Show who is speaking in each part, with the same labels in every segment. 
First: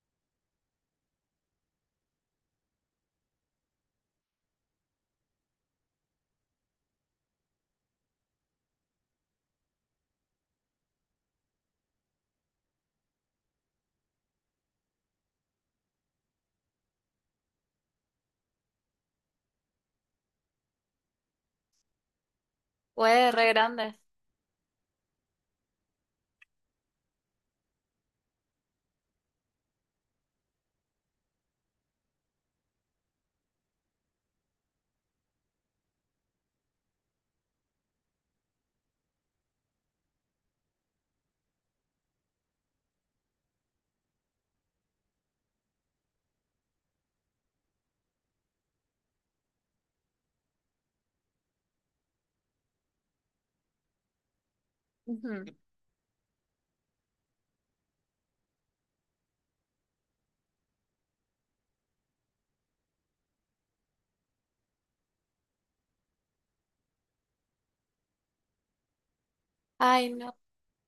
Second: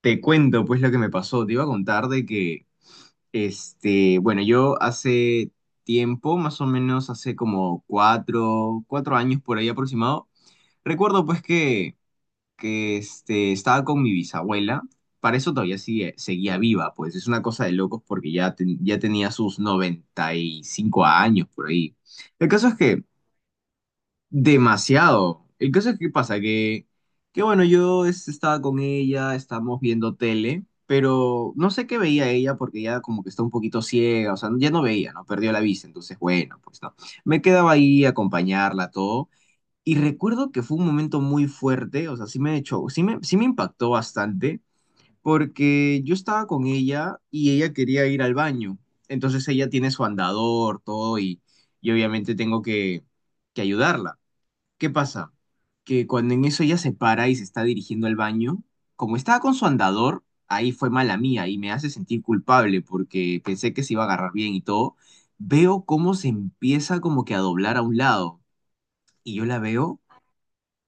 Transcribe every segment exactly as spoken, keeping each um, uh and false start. Speaker 1: Te cuento pues lo que me pasó. Te iba a contar de que, este, bueno, yo hace tiempo, más o menos hace como cuatro, cuatro años por ahí aproximado. Recuerdo pues que, que este, estaba con mi bisabuela. Para eso todavía sigue, seguía viva, pues es una cosa de locos porque ya, ten- ya tenía sus noventa y cinco años por ahí. El caso es que.
Speaker 2: Fue re grande.
Speaker 1: Demasiado. El caso es que pasa que, que bueno, yo es- estaba con ella, estábamos viendo tele, pero no sé qué veía ella porque ya como que está un poquito ciega, o sea, ya no veía, ¿no? Perdió la vista, entonces bueno, pues no. Me quedaba ahí a acompañarla, todo. Y recuerdo que fue un momento muy fuerte, o sea, sí me echó, sí me, sí me impactó bastante porque yo estaba con ella y ella quería ir al baño. Entonces ella tiene su andador, todo, y, y obviamente tengo que que ayudarla. ¿Qué pasa?
Speaker 2: Ujú.
Speaker 1: Que cuando en eso ella se para y se está dirigiendo al baño, como estaba con su andador, ahí fue mala mía y me hace sentir culpable porque pensé que se iba a agarrar bien y todo. Veo cómo se empieza como que a doblar a un lado y yo la veo
Speaker 2: Ay, no.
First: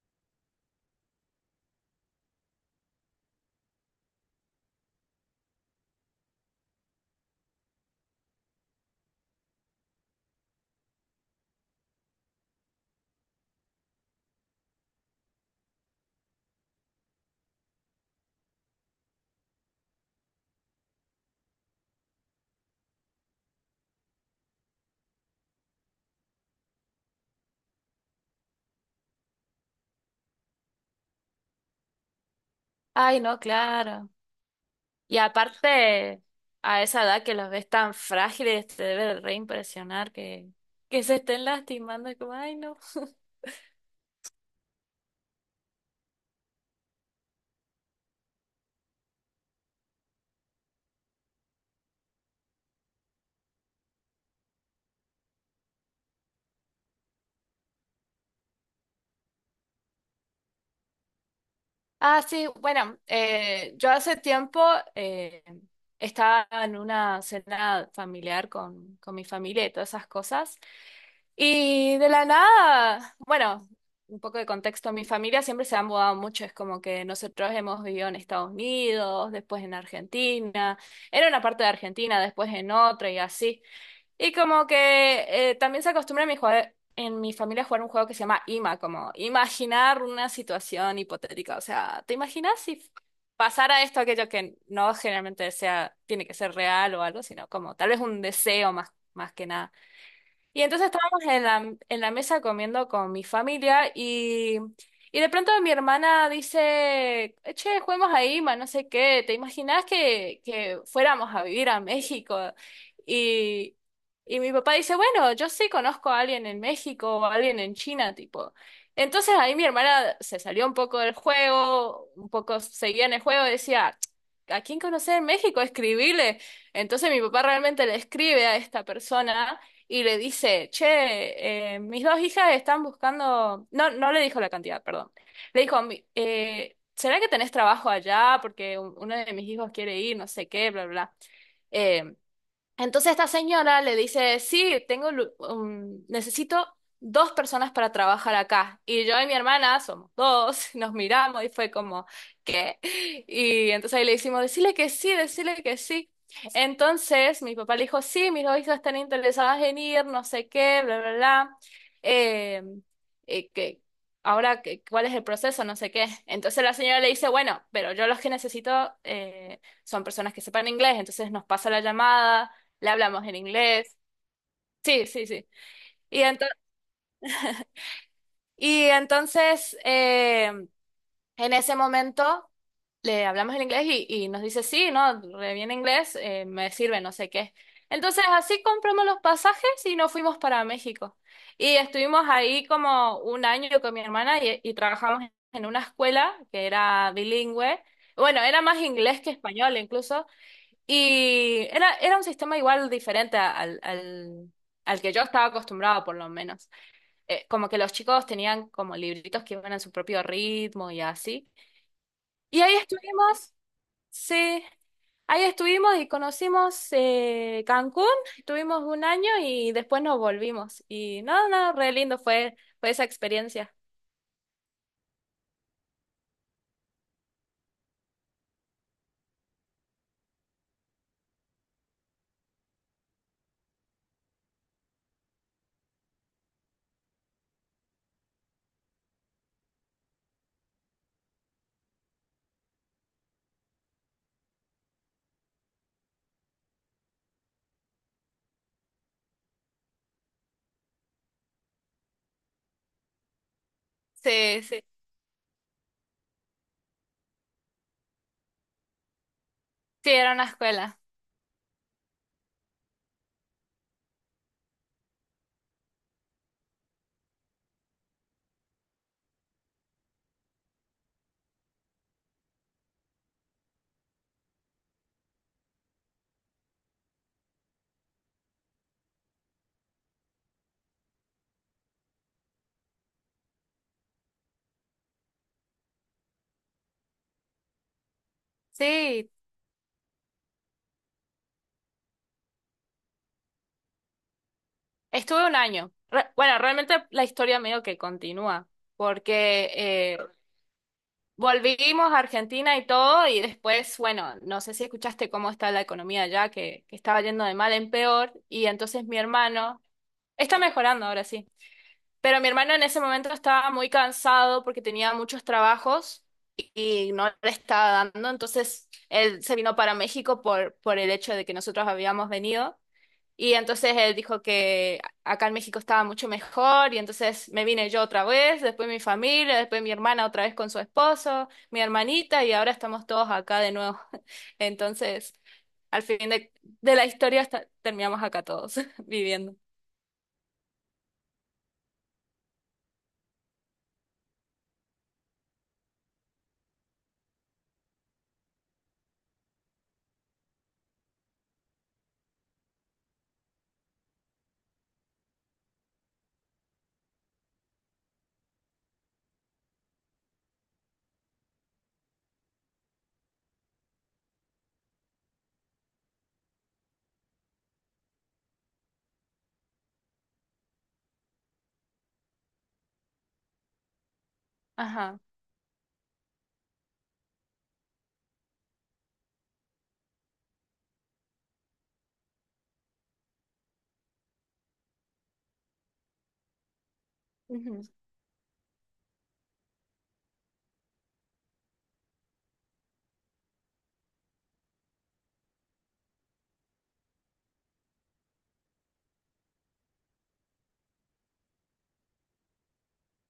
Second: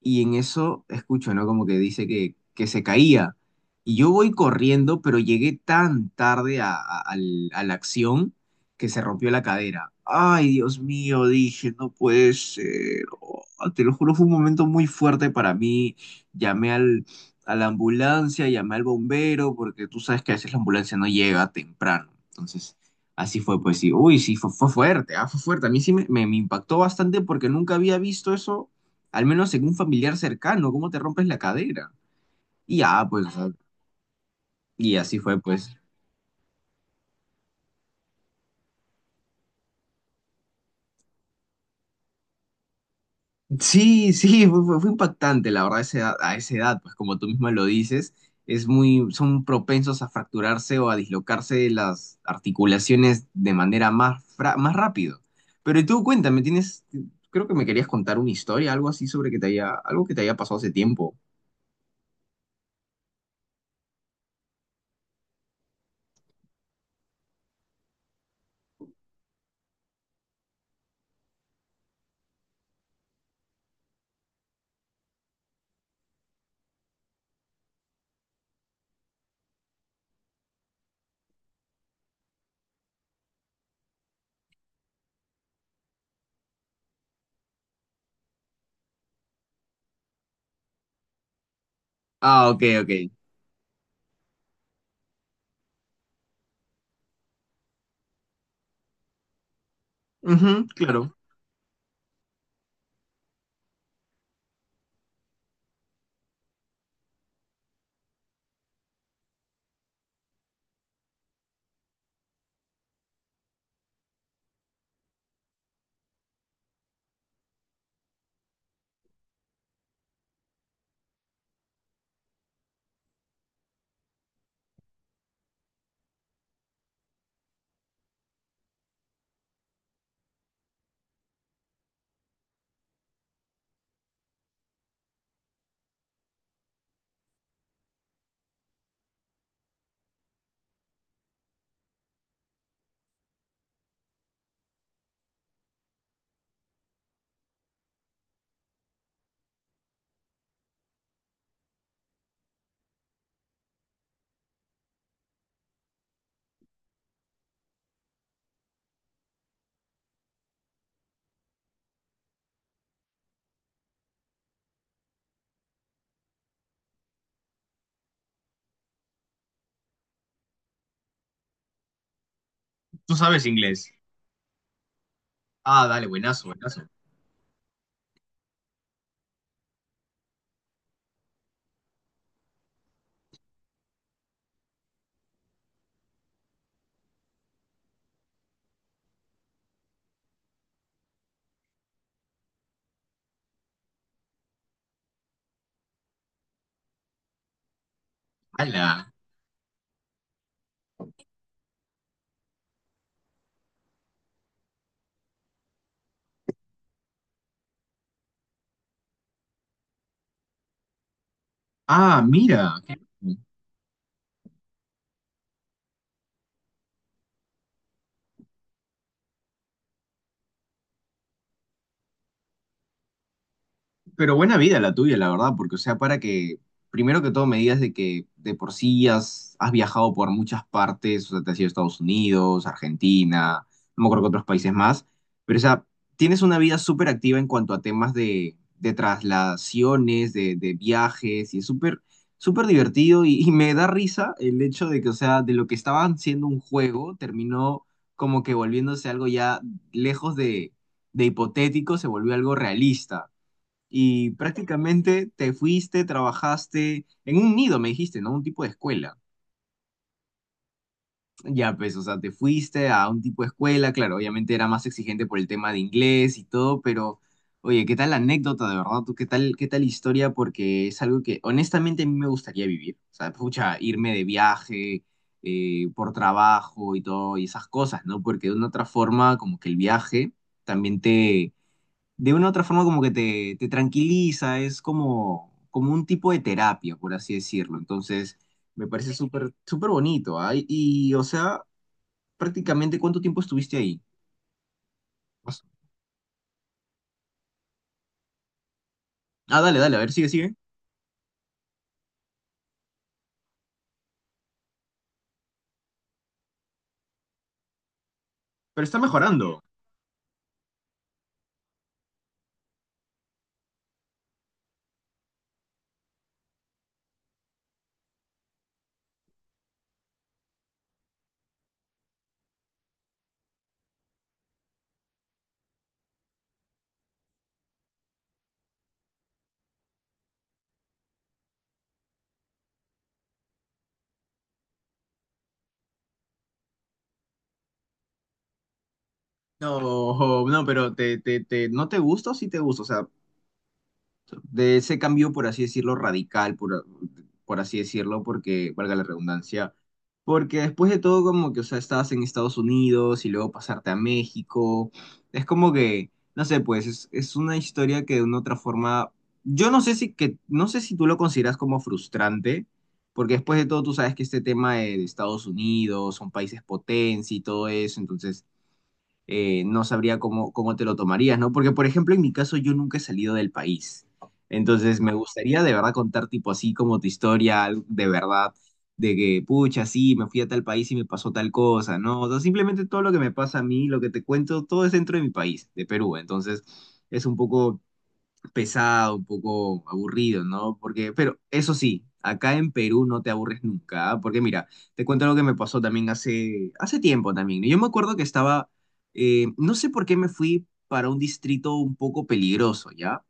Speaker 1: y en eso escucho, ¿no? Como que dice que, que se caía. Y yo voy corriendo, pero llegué tan tarde a, a- al- a la acción, que se rompió la cadera. Ay, Dios mío, dije, no puede ser. Oh, te lo juro, fue un momento muy fuerte para mí. Llamé al, a la ambulancia, llamé al bombero, porque tú sabes que a veces la ambulancia no llega temprano. Entonces, así fue, pues sí. Uy, sí, fue, fue fuerte, ah, fue fuerte. A mí sí me, me me impactó bastante porque nunca había visto eso, al menos en un familiar cercano. ¿Cómo te rompes la cadera? Y ya,
Speaker 2: Ay,
Speaker 1: pues, o
Speaker 2: no,
Speaker 1: sea,
Speaker 2: claro.
Speaker 1: y
Speaker 2: Y
Speaker 1: así fue, pues.
Speaker 2: aparte, a esa edad que los ves tan frágiles, te debe de re impresionar que, que se estén lastimando. Es como, ay, no.
Speaker 1: Sí, sí, fue, fue- fue impactante, la verdad, a esa edad, a esa edad, pues como tú misma lo dices, es muy, son propensos a fracturarse o a dislocarse las articulaciones de manera más, fra- más rápido. Pero tú cuéntame, tienes, creo que me querías contar una historia, algo así sobre que te haya, algo que te haya pasado hace tiempo.
Speaker 2: Ah, sí, bueno, eh, yo hace tiempo eh, estaba en una cena familiar con, con mi familia y todas esas cosas. Y de la nada, bueno, un poco de contexto, mi familia siempre se ha mudado mucho, es como que nosotros hemos vivido en Estados Unidos, después en Argentina, en una parte de Argentina, después en otra y así. Y como que eh, también se acostumbra en mi, jue- en mi familia a jugar un juego que se llama IMA, como imaginar una situación hipotética, o sea, ¿te
Speaker 1: Ah,
Speaker 2: imaginas
Speaker 1: ok,
Speaker 2: si
Speaker 1: ok.
Speaker 2: pasara esto, aquello que no generalmente sea, tiene que ser real o algo, sino como tal vez un deseo más, más que nada? Y
Speaker 1: Ujú,
Speaker 2: entonces
Speaker 1: claro.
Speaker 2: estábamos en la, en la mesa comiendo con mi familia y, y de pronto mi hermana dice, che, juguemos a IMA, no sé qué, ¿te imaginás que, que fuéramos a vivir a México? Y, y mi papá dice, bueno, yo sí conozco a alguien en México o a alguien en China, tipo. Entonces ahí mi hermana se salió un poco del juego, un poco seguía en el juego, decía, ¿a quién conocer en México? Escribile. Entonces mi papá realmente le escribe a esta persona y le dice, che, eh, mis dos hijas están buscando, no, no le dijo la cantidad, perdón, le dijo: "Mi- eh, ¿será que tenés trabajo allá? Porque un- uno de mis hijos quiere ir, no sé qué, bla, bla, bla". Eh, entonces esta señora le dice, sí, tengo, lu- um, necesito dos personas para trabajar acá. Y yo y mi hermana somos dos, nos miramos y fue como, ¿qué? Y entonces ahí le hicimos, decirle que sí, decirle que sí. Entonces mi papá le dijo, sí, mis dos hijas están interesadas en ir, no sé qué, bla, bla, bla. Eh, eh, que, Ahora, que- ¿cuál es el proceso? No sé qué. Entonces la señora le dice, bueno, pero yo los que necesito eh, son personas que sepan inglés, entonces nos pasa la llamada, le
Speaker 1: Tú
Speaker 2: hablamos en
Speaker 1: sabes inglés.
Speaker 2: inglés. Sí, sí, sí.
Speaker 1: Ah, dale,
Speaker 2: Y,
Speaker 1: buenazo,
Speaker 2: ento-
Speaker 1: buenazo.
Speaker 2: y entonces, eh, en ese momento, le hablamos en inglés y, y nos dice, sí, no, re bien inglés, eh, me sirve, no sé qué. Entonces, así compramos los pasajes y nos fuimos para México. Y estuvimos ahí como un año con mi hermana y, y trabajamos en una escuela que era bilingüe. Bueno, era más
Speaker 1: ¡Hala!
Speaker 2: inglés que español, incluso. Y era, era un sistema igual diferente al, al, al que yo estaba acostumbrado, por lo menos. Eh, como que los chicos tenían como libritos que iban a su propio ritmo y así.
Speaker 1: Ah,
Speaker 2: Y ahí
Speaker 1: mira, qué.
Speaker 2: estuvimos, sí, ahí estuvimos y conocimos eh, Cancún, estuvimos un año y después nos volvimos. Y no, no, re lindo fue, fue esa experiencia.
Speaker 1: Pero buena vida la tuya, la verdad, porque, o sea, para que, primero que todo, me digas de que de por sí has, has viajado por muchas partes, o sea, te has ido a Estados Unidos, Argentina, no me acuerdo que otros países más, pero, o sea, tienes una vida súper activa en cuanto a temas de, de traslaciones, de, de viajes, y es súper, súper divertido, y, y me da risa el hecho de que, o sea, de lo que estaban siendo un juego, terminó como que volviéndose algo ya lejos de de hipotético, se volvió algo realista y
Speaker 2: Sí, sí,
Speaker 1: prácticamente te fuiste, trabajaste en un nido, me dijiste, ¿no? Un tipo de escuela.
Speaker 2: sí, era una escuela.
Speaker 1: Ya, pues, o sea, te fuiste a un tipo de escuela, claro, obviamente era más exigente por el tema de inglés y todo, pero oye, ¿qué tal la anécdota, de verdad? Tú qué tal, qué tal historia. Porque es algo que honestamente a mí me gustaría vivir. O sea, pucha, irme de viaje, eh, por trabajo y todo, y esas cosas, ¿no? Porque de una otra forma, como que el viaje también te de una u otra forma como que te, te tranquiliza, es como, como un tipo de terapia, por así decirlo. Entonces, me parece
Speaker 2: Sí,
Speaker 1: súper, súper bonito, ¿ah? Y, y, o sea, prácticamente, ¿cuánto tiempo estuviste ahí?
Speaker 2: estuve un año. Re- bueno, realmente la historia medio que continúa,
Speaker 1: Ah,
Speaker 2: porque...
Speaker 1: dale, dale, a ver,
Speaker 2: eh,
Speaker 1: sigue, sigue.
Speaker 2: volvimos a Argentina y todo, y después, bueno, no sé si escuchaste cómo está la economía allá, que, que estaba yendo de mal en peor, y
Speaker 1: Pero está
Speaker 2: entonces mi
Speaker 1: mejorando.
Speaker 2: hermano, está mejorando ahora sí, pero mi hermano en ese momento estaba muy cansado porque tenía muchos trabajos y, y no le estaba dando, entonces él se vino para México por, por el hecho de que nosotros habíamos venido. Y entonces él dijo que acá en México estaba mucho mejor y entonces me vine yo otra vez, después mi familia, después mi hermana otra vez con su esposo, mi hermanita y ahora estamos todos acá de nuevo. Entonces, al fin de, de la historia esta- terminamos acá todos viviendo.
Speaker 1: No, no, pero te, te, te, ¿no te gusta o sí te gusta? O sea, de ese cambio, por así decirlo, radical, por, por así decirlo, porque, valga la redundancia, porque después de todo, como que, o sea, estabas en Estados Unidos y luego pasarte a México, es como que, no sé, pues es, es una historia que de una otra forma, yo no sé si, que, no sé si tú lo consideras como frustrante, porque después de todo tú sabes que este tema de, de Estados Unidos, son países potencia y todo eso, entonces eh, no sabría cómo, cómo te lo tomarías, ¿no? Porque, por ejemplo, en mi caso yo nunca he salido del país. Entonces, me
Speaker 2: Ajá.
Speaker 1: gustaría de verdad contar tipo así como tu historia, algo de verdad, de que, pucha, sí, me fui a tal país y me pasó tal cosa, ¿no? O sea, simplemente todo lo que me pasa a mí, lo que te cuento, todo es dentro de mi país, de Perú. Entonces, es un poco
Speaker 2: Ujú.
Speaker 1: pesado, un poco aburrido, ¿no? Porque, pero eso sí, acá en Perú no te aburres nunca, ¿ah? Porque mira, te cuento algo que me pasó también hace, hace tiempo también, ¿no? Yo me acuerdo que estaba, eh, no sé por qué me fui para un distrito un poco peligroso, ¿ya?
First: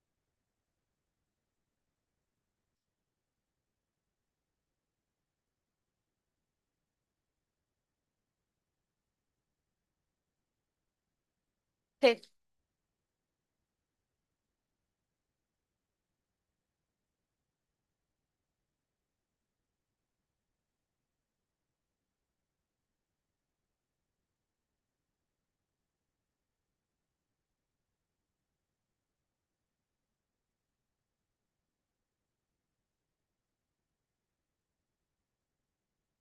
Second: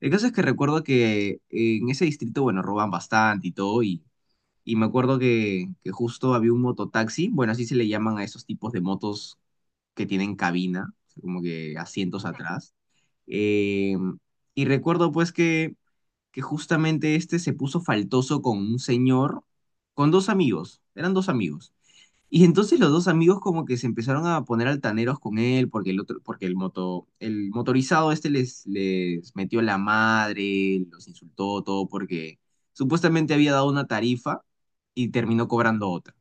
Speaker 1: El caso es que recuerdo que eh, en ese distrito, bueno, roban bastante y todo, y, y me acuerdo que, que justo había un mototaxi, bueno, así se le llaman a esos tipos de motos que tienen cabina, como que
Speaker 2: Sí,
Speaker 1: asientos atrás. Eh, y recuerdo pues que, que justamente este se puso faltoso con un señor, con dos amigos, eran dos amigos. Y entonces los dos amigos como que se empezaron a poner altaneros con él porque el otro, porque el moto, el motorizado este les, les metió la madre, los insultó todo porque supuestamente había dado una tarifa y terminó cobrando otra.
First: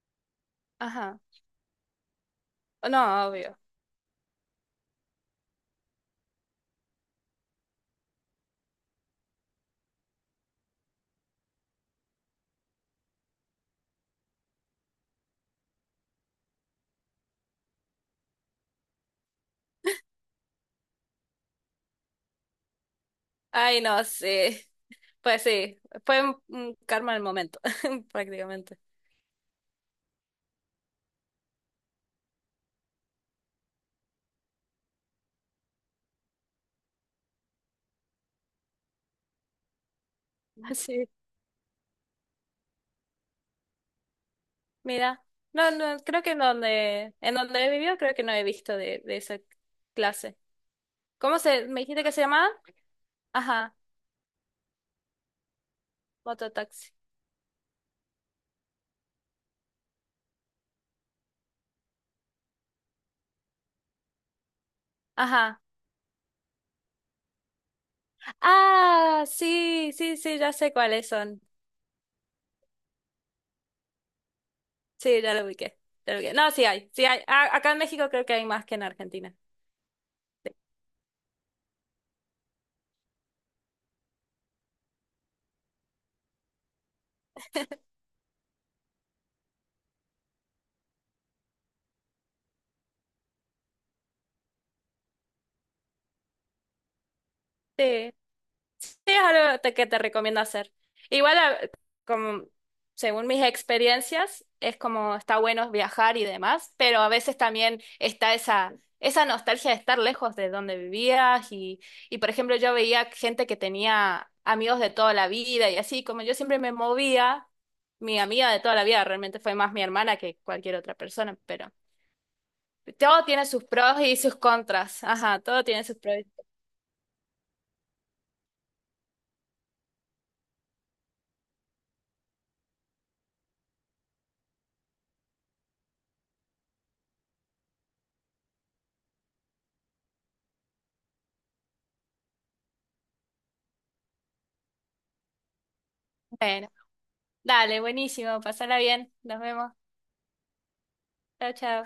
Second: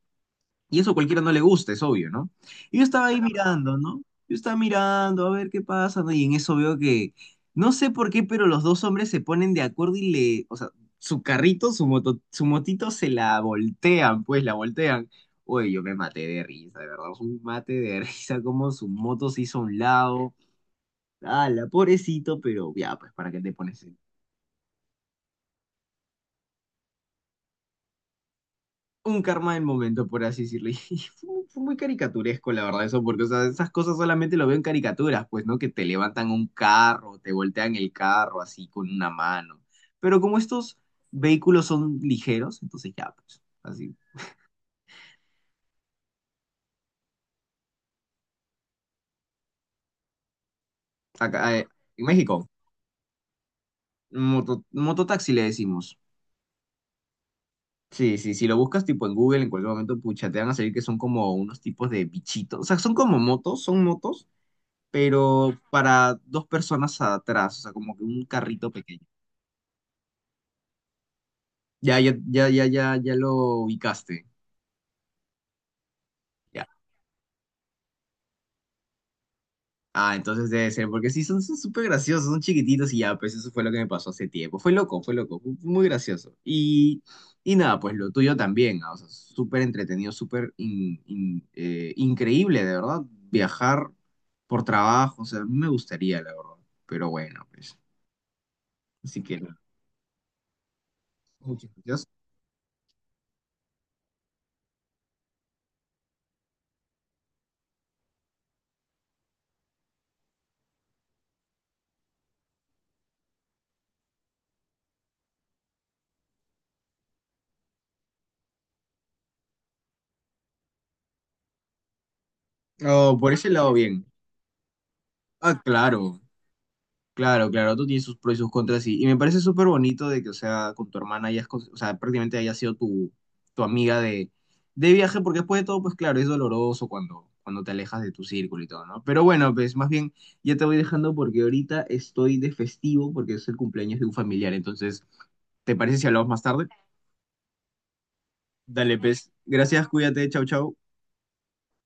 Speaker 1: Y eso a
Speaker 2: ajá.
Speaker 1: cualquiera no le gusta, es obvio, ¿no? Y yo
Speaker 2: Oh, no,
Speaker 1: estaba ahí
Speaker 2: obvio.
Speaker 1: mirando, ¿no? Yo estaba mirando a ver qué pasa, ¿no? Y en eso veo que, no sé por qué, pero los dos hombres se ponen de acuerdo y le, o sea, su carrito, su moto, su motito se la voltean, pues la voltean. Oye, yo me maté de risa, de verdad, un mate de risa, como su moto se hizo a un lado, la pobrecito, pero ya, pues, ¿para qué te
Speaker 2: Ay,
Speaker 1: pones?
Speaker 2: no, sí. Pues sí, fue un un karma del momento, prácticamente.
Speaker 1: Un karma del momento, por así decirlo. Y fue, muy fue muy caricaturesco, la verdad, eso, porque o sea, esas cosas solamente lo veo en caricaturas, pues, ¿no? Que te levantan un carro, te voltean el carro así con una mano. Pero como estos
Speaker 2: Sí.
Speaker 1: vehículos son ligeros, entonces ya, pues, así.
Speaker 2: Mira, no, no, creo que en donde, en donde he vivido creo que no he visto de, de esa clase. ¿Cómo
Speaker 1: Acá,
Speaker 2: se,
Speaker 1: eh,
Speaker 2: me dijiste
Speaker 1: en
Speaker 2: que se
Speaker 1: México,
Speaker 2: llamaba? Ajá,
Speaker 1: moto- mototaxi le decimos.
Speaker 2: mototaxi.
Speaker 1: Sí, sí, si lo buscas tipo en Google, en cualquier momento, pucha, te van a salir que son como unos tipos de bichitos. O sea, son como motos, son motos, pero
Speaker 2: Ajá.
Speaker 1: para dos personas atrás, o sea, como que un carrito pequeño.
Speaker 2: Ah, sí, sí, sí, ya sé cuáles son.
Speaker 1: Ya, ya, ya, ya, ya, ya lo ubicaste.
Speaker 2: Sí, ya lo ubiqué, ya lo ubiqué. No,
Speaker 1: Ya.
Speaker 2: sí hay, sí hay. A- acá en México creo que hay más que en Argentina.
Speaker 1: Ah, entonces debe ser, porque sí, son son súper graciosos, son chiquititos y ya, pues eso fue lo que me pasó hace tiempo. Fue loco, fue loco, fue muy gracioso. Y, y nada, pues lo tuyo también, ah, o sea, súper entretenido, súper in- in- eh, increíble, de verdad, viajar por trabajo, o sea, a mí me gustaría, la verdad. Pero bueno, pues,
Speaker 2: Sí. Sí, es
Speaker 1: así que nada.
Speaker 2: algo te- que te recomiendo hacer. Igual, a-
Speaker 1: Muchas gracias.
Speaker 2: como, según mis experiencias, es como está bueno viajar y demás, pero a veces también está esa, esa nostalgia de estar lejos de donde vivías y, y, por ejemplo, yo veía gente que tenía amigos de toda la vida y así, como yo siempre me movía, mi amiga de toda la vida realmente fue más mi hermana que cualquier otra persona, pero
Speaker 1: Oh,
Speaker 2: todo
Speaker 1: por
Speaker 2: tiene
Speaker 1: ese
Speaker 2: sus
Speaker 1: lado,
Speaker 2: pros
Speaker 1: bien.
Speaker 2: y sus contras. Ajá,
Speaker 1: Ah,
Speaker 2: todo tiene sus pros.
Speaker 1: claro.
Speaker 2: y-
Speaker 1: Claro, claro, tú tienes sus pros y sus contras, y, y me parece súper bonito de que, o sea, con tu hermana hayas, cons- o sea, prácticamente haya sido tu tu amiga de, de viaje, porque después de todo, pues claro, es doloroso cuando, cuando te alejas de tu círculo y todo, ¿no? Pero bueno, pues más bien ya te voy dejando porque ahorita estoy de festivo porque es el cumpleaños de un familiar, entonces, ¿te parece si hablamos más tarde?
Speaker 2: Bueno, dale, buenísimo, pasala
Speaker 1: Dale,
Speaker 2: bien,
Speaker 1: pues,
Speaker 2: nos vemos.
Speaker 1: gracias, cuídate, chau, chau.
Speaker 2: Chao, chao.